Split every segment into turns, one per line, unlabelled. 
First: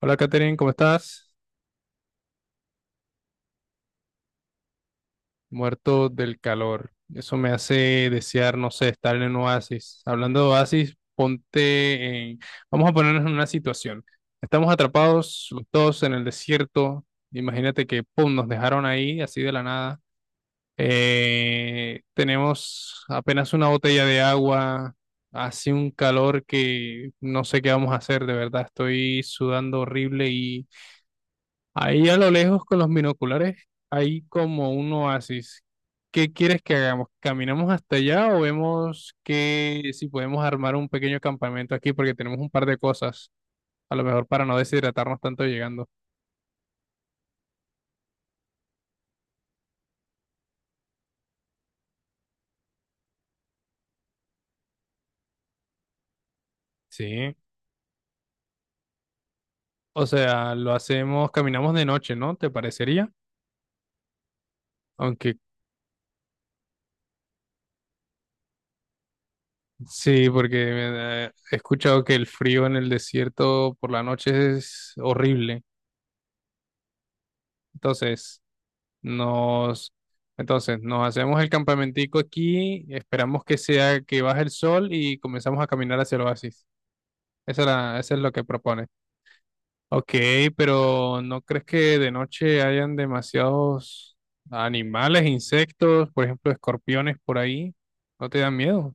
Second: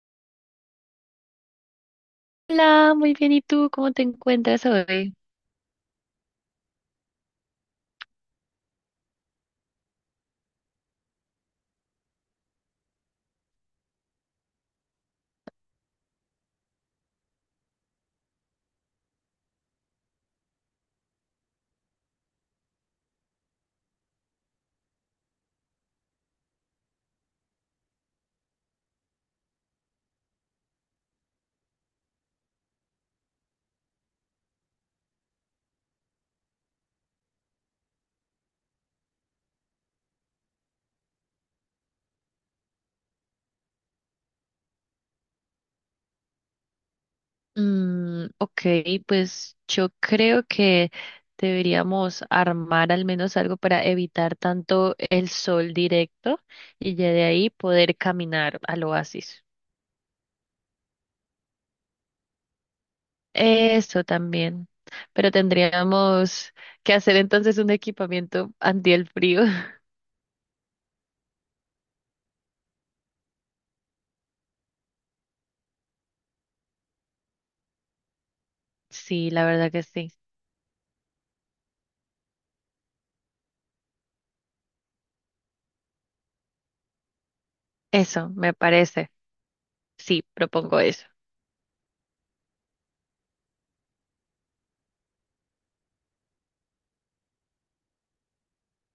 Hola Katherine, ¿cómo estás?
Hola, muy bien. ¿Y tú cómo te encuentras hoy?
Muerto del calor. Eso me hace desear, no sé, estar en un oasis. Hablando de oasis, ponte en... Vamos a ponernos en una situación. Estamos atrapados los dos en el desierto. Imagínate que, pum, nos dejaron ahí, así de la nada. Tenemos apenas una botella de agua. Hace un calor que no sé qué vamos a hacer, de verdad. Estoy sudando horrible y ahí a lo lejos con los binoculares hay como un oasis. ¿Qué quieres que hagamos? ¿Caminamos hasta allá o vemos que si podemos armar un pequeño campamento aquí? Porque tenemos un par de cosas, a lo mejor para no deshidratarnos tanto llegando.
Mm, ok, pues yo creo que deberíamos armar al menos algo para evitar tanto el sol directo y ya de
Sí.
ahí poder caminar al oasis.
O sea, lo hacemos, caminamos de noche, ¿no? ¿Te parecería?
Eso también. Pero
Aunque
tendríamos que hacer entonces un equipamiento anti el frío.
sí, porque he escuchado que el frío en el desierto por la noche es horrible. Entonces...
Sí, la verdad que
Nos,
sí.
entonces, nos hacemos el campamentico aquí, esperamos que sea que baje el sol y comenzamos a caminar hacia el oasis. Eso es
Eso,
lo que
me
propone.
parece.
Ok,
Sí, propongo eso.
pero ¿no crees que de noche hayan demasiados animales, insectos, por ejemplo, escorpiones por ahí? ¿No te dan miedo?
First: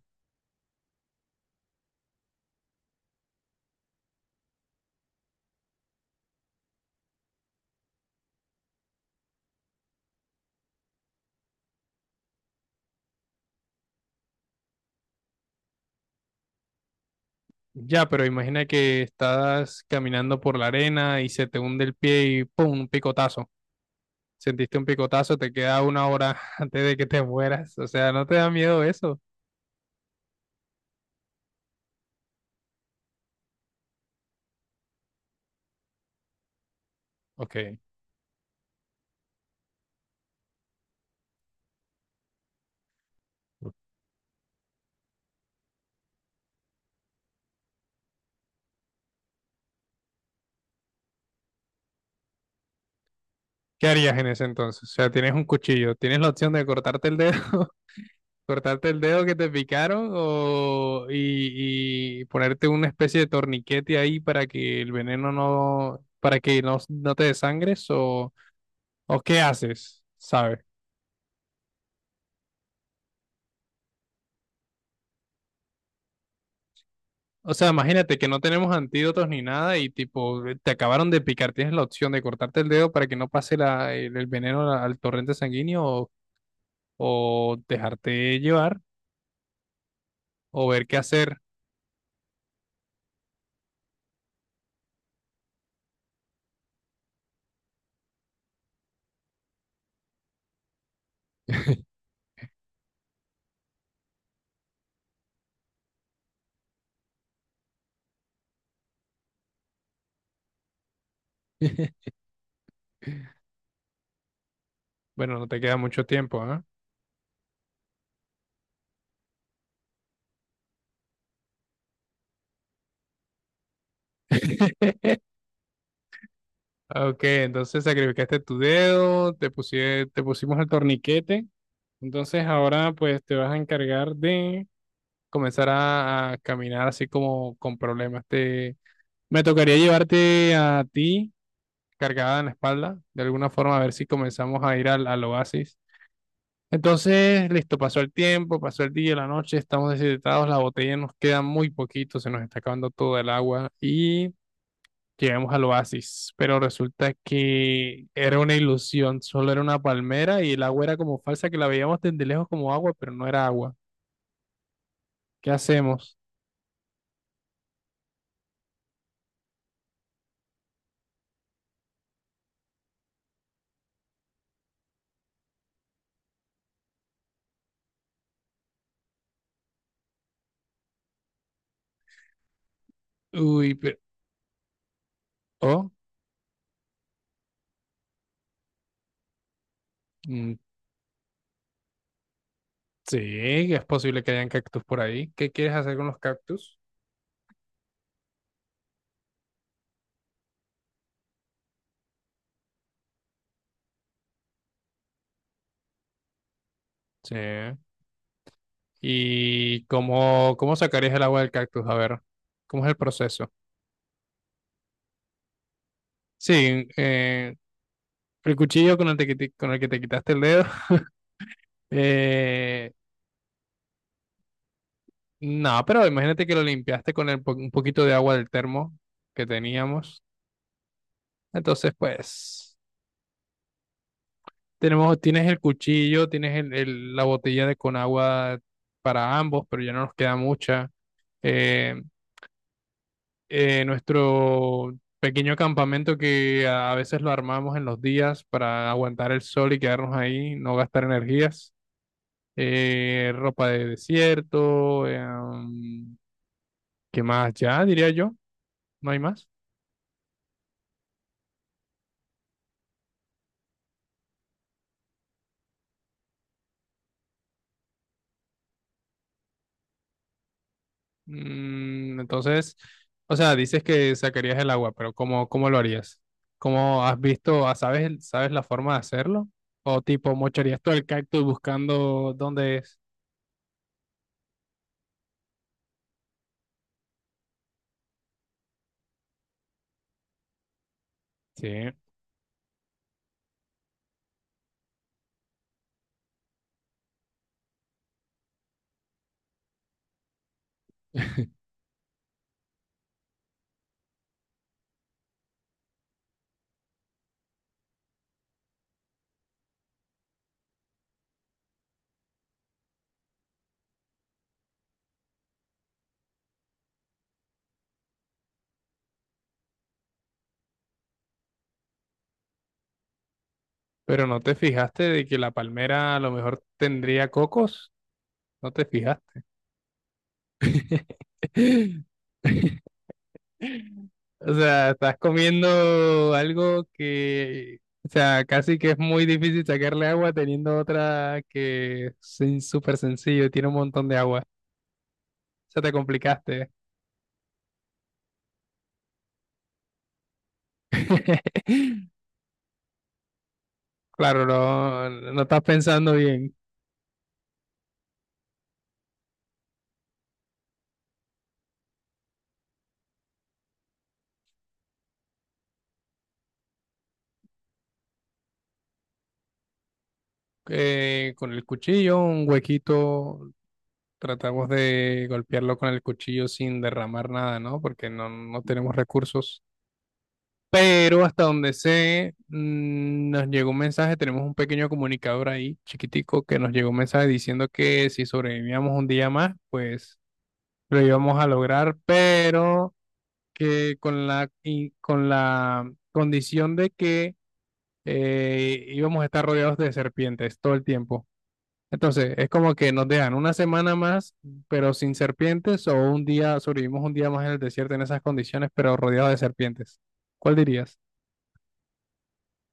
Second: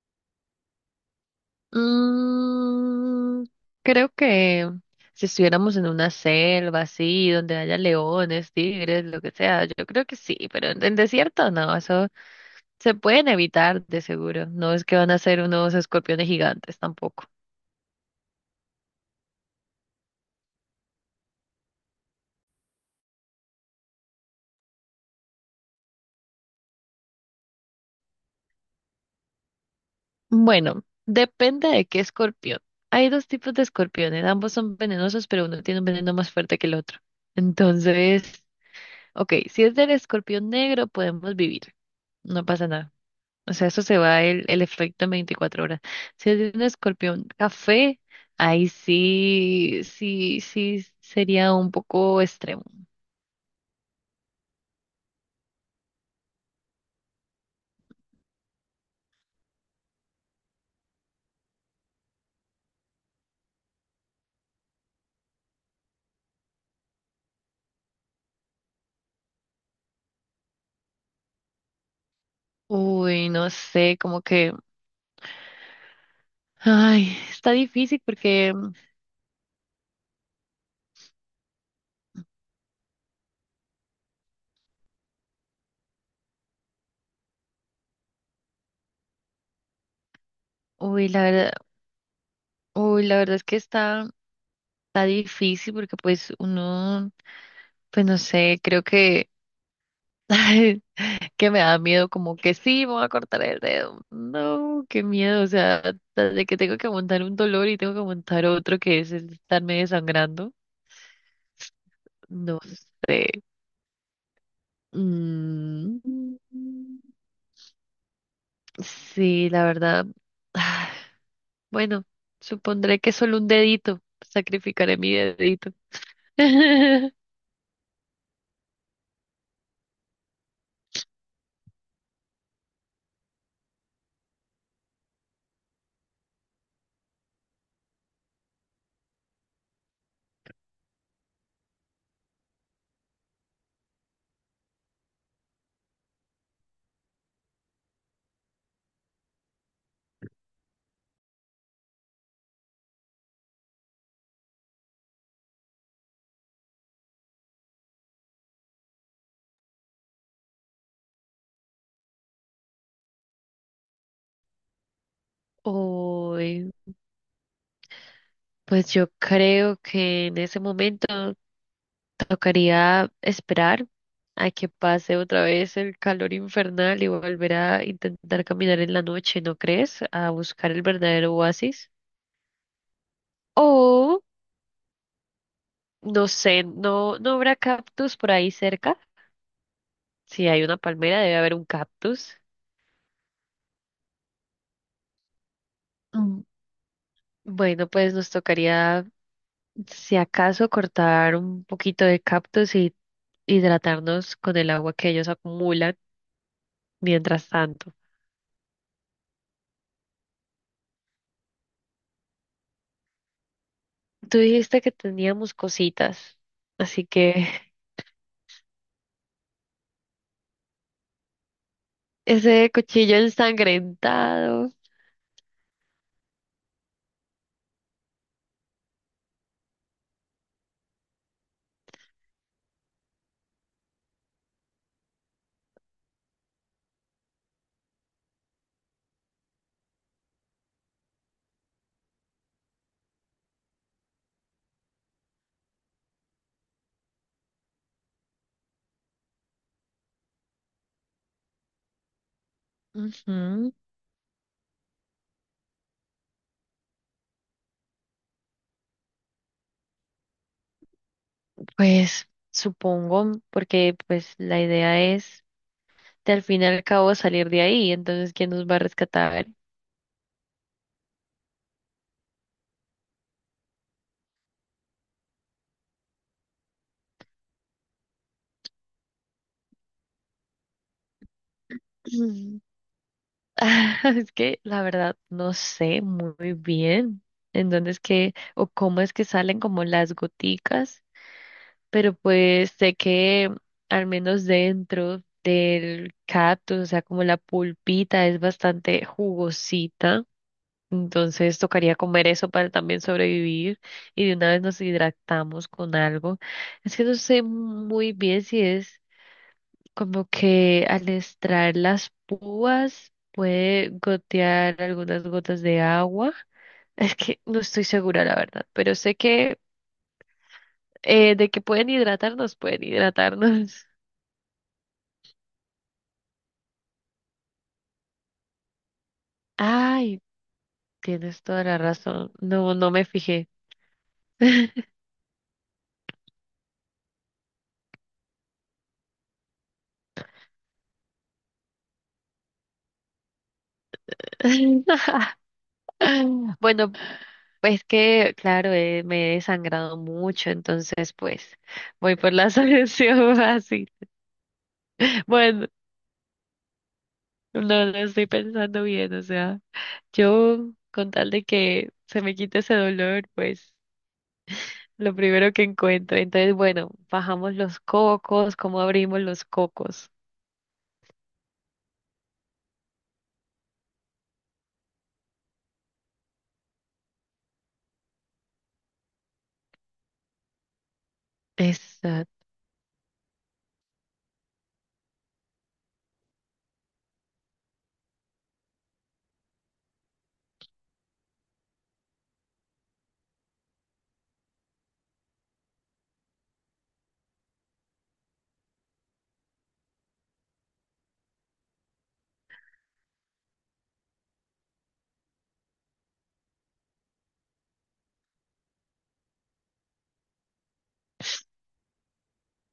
Mm, creo que si estuviéramos en una selva así, donde haya leones, tigres, lo que sea, yo creo que sí, pero en desierto no, eso se pueden evitar de seguro. No es que van a ser unos escorpiones gigantes tampoco.
Ya, pero imagina que estás caminando por la arena y se te hunde el pie y ¡pum!, un picotazo. Sentiste un picotazo, te queda una hora antes de que te mueras. O sea, ¿no te da miedo eso?
Bueno, depende de qué escorpión. Hay dos tipos de escorpiones, ambos son venenosos, pero uno tiene un veneno más fuerte que el otro.
Ok.
Entonces, ok, si es del escorpión negro, podemos vivir, no pasa nada. O sea, eso se va el efecto en 24 horas. Si es de un escorpión café, ahí sí, sí, sí sería un poco extremo.
¿Qué harías en ese entonces? O sea, tienes un cuchillo, tienes la opción de cortarte el dedo, cortarte el dedo que te picaron o y ponerte una especie de torniquete ahí para que el veneno no, para que no te desangres, o qué haces, ¿sabes?
Uy, no sé, como que, ay, está
O sea,
difícil
imagínate que no
porque,
tenemos antídotos ni nada y tipo te acabaron de picar, tienes la opción de cortarte el dedo para que no pase el veneno al torrente sanguíneo, o dejarte llevar o ver qué
uy, la
hacer.
verdad, uy, la verdad es que está, está difícil porque pues uno, pues no sé, creo que que me da miedo, como que sí, me voy a cortar el dedo. No, qué miedo, o sea, de que tengo que montar un dolor y tengo que montar otro que es el estarme desangrando. No sé.
Bueno, no te queda mucho
Mm,
tiempo, ¿ah?
sí, la verdad. Bueno, supondré que solo un dedito. Sacrificaré mi dedito.
Ok, entonces sacrificaste tu dedo, te pusimos el torniquete. Entonces ahora pues te vas a encargar de comenzar a caminar así como con problemas. Te, me tocaría llevarte a ti cargada en la espalda, de alguna forma a ver si comenzamos a ir al oasis. Entonces, listo, pasó el tiempo, pasó el día, la noche, estamos deshidratados, la botella nos queda muy poquito, se nos está acabando todo el agua y llegamos al oasis, pero resulta que era una ilusión, solo era una palmera y el agua era como falsa, que la veíamos desde lejos como agua, pero no era agua. ¿Qué hacemos?
Uy, pues yo creo que en ese momento tocaría esperar a que pase otra vez el calor infernal y volver a intentar caminar en la noche, ¿no crees? A buscar el verdadero oasis.
Uy, pero...
O,
Oh,
no sé, ¿no, no habrá cactus por ahí cerca? Si
mm,
hay una palmera, debe haber un cactus.
sí, es posible que hayan cactus por ahí. ¿Qué quieres hacer con los
Mm,
cactus?
bueno, pues nos tocaría, si acaso, cortar un poquito de cactus y hidratarnos con el agua que ellos acumulan
Sí.
mientras tanto.
¿Y cómo, cómo sacarías el agua del cactus? A ver, ¿cómo es el proceso?
Tú dijiste que teníamos cositas,
Sí,
así que...
el cuchillo con el, con el que te quitaste el dedo.
Ese
Eh,
cuchillo ensangrentado.
no, pero imagínate que lo limpiaste con el un poquito de agua del termo que teníamos. Entonces, pues, tenemos, tienes el cuchillo, tienes la botella de con agua para ambos, pero ya no nos queda mucha. Eh, Nuestro pequeño campamento que a veces lo armamos en los días para aguantar el sol y quedarnos ahí, no gastar energías. Ropa
Ujú,
de desierto, ¿qué más? Ya diría yo, no hay más.
pues supongo, porque pues la idea es de al fin y al cabo salir de ahí, entonces ¿quién nos va a rescatar?
Mm, entonces, o sea, dices que sacarías el agua, pero ¿cómo, cómo lo harías? ¿Cómo has visto, ah, sabes, sabes la forma de hacerlo? O tipo, mocharías todo el cactus buscando
Mm.
dónde es.
Es que la verdad no sé muy bien en dónde es que o cómo es que salen como las goticas,
Sí.
pero pues sé que al menos dentro del cactus, o sea, como la pulpita es bastante jugosita. Entonces tocaría comer eso para también sobrevivir y de una vez nos hidratamos con algo. Es que no sé muy bien si es como que al extraer las púas puede gotear algunas gotas de agua. Es que no estoy segura la verdad, pero sé que de que pueden hidratarnos, pueden hidratarnos.
Pero no te fijaste de que la palmera a lo mejor tendría cocos, no te fijaste.
Ay, tienes toda la razón. No, no me fijé.
O sea, estás comiendo algo que, o sea, casi que es muy difícil sacarle agua teniendo otra que es súper sencillo, tiene un montón de agua. O sea, te complicaste.
Bueno, pues que, claro, me he desangrado mucho, entonces pues voy por la solución fácil.
Claro, no, no estás
Bueno,
pensando bien.
no lo estoy pensando bien, o sea, yo con tal de que se me quite ese dolor, pues lo primero que encuentre. Entonces, bueno, bajamos los cocos, ¿cómo abrimos los cocos?
Con el cuchillo, un huequito, tratamos de golpearlo con el cuchillo sin derramar nada, ¿no? Porque no, no tenemos recursos. Pero hasta donde sé,
Exacto.
mm, nos llegó un mensaje, tenemos un pequeño comunicador ahí, chiquitico, que nos llegó un mensaje diciendo que si sobrevivíamos un día más, pues lo íbamos a lograr, pero que con la condición de que íbamos a estar rodeados de serpientes todo el tiempo. Entonces, es como que nos dejan una semana más, pero sin serpientes, o un día, sobrevivimos un día más en el desierto en esas condiciones, pero rodeados de serpientes. ¿Cuál dirías?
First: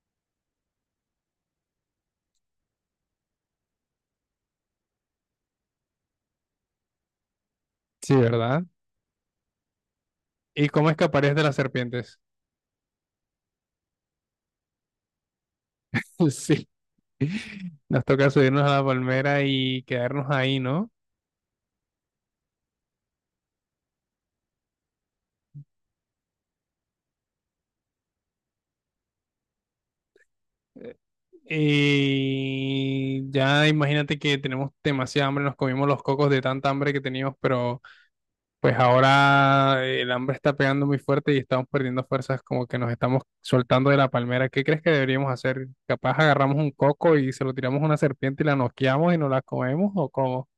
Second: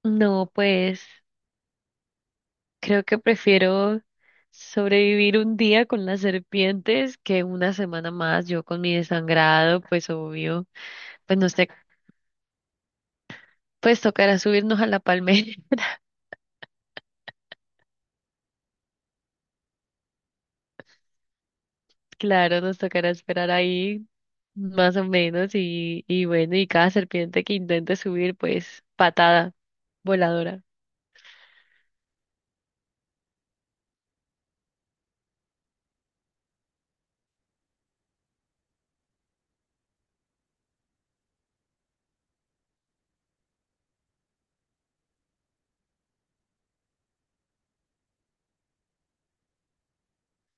No, pues creo que prefiero sobrevivir un día con las serpientes que una semana
Sí,
más
¿verdad?
yo con mi desangrado, pues obvio.
¿Y cómo escaparías
Pues
de
nos
las
te-
serpientes?
pues tocará subirnos a la palmera.
Sí, nos toca subirnos a la palmera y quedarnos ahí, ¿no?
Claro, nos tocará esperar ahí más o menos y bueno, y cada serpiente que intente subir, pues patada voladora.
Y ya imagínate que tenemos demasiada hambre, nos comimos los cocos de tanta hambre que teníamos, pero pues ahora el hambre está pegando muy fuerte y estamos perdiendo fuerzas, como que nos estamos soltando de la palmera. ¿Qué crees que deberíamos hacer? ¿Capaz agarramos un coco y se lo tiramos a una serpiente y la noqueamos y nos la comemos o cómo?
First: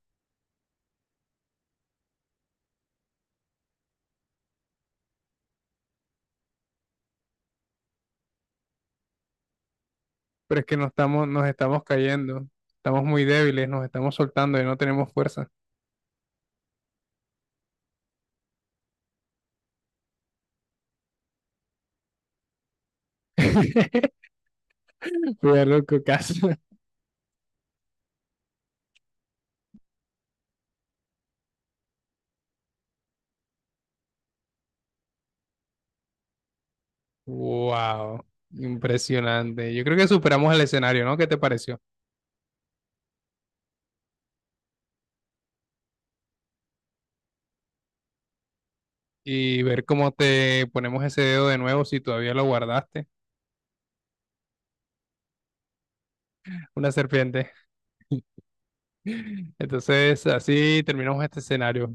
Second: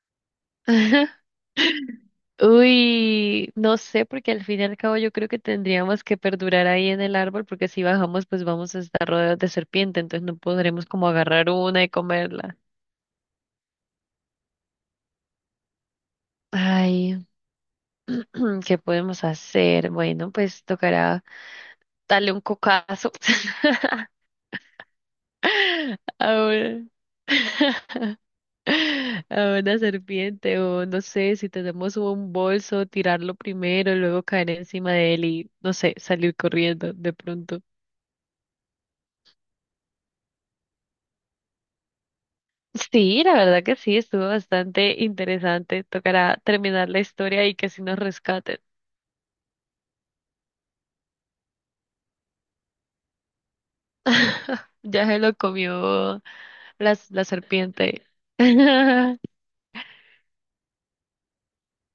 Uy, no sé, porque al fin y al cabo yo creo que tendríamos que perdurar ahí en el árbol, porque si bajamos, pues vamos a estar rodeados de serpiente, entonces no
Pero es que
podremos como
nos
agarrar una
estamos
y
cayendo,
comerla.
estamos muy débiles, nos estamos soltando y no tenemos fuerza.
Ay, ¿qué podemos hacer? Bueno, pues tocará darle un cocazo
Cuidado loco, caso.
ahora. A una serpiente o no sé, si tenemos un bolso, tirarlo primero, luego caer encima de él y no sé, salir corriendo de pronto.
Wow, impresionante. Yo creo que superamos el escenario, ¿no? ¿Qué te pareció?
Sí, la verdad que sí, estuvo bastante interesante. Tocará terminar la historia y que sí nos rescaten.
Y ver cómo te ponemos ese dedo de nuevo si todavía lo guardaste,
Ya se lo comió
una
la
serpiente.
serpiente.
Entonces, así terminamos este escenario.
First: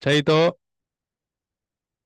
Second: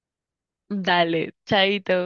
Chaito.
Dale, chaito.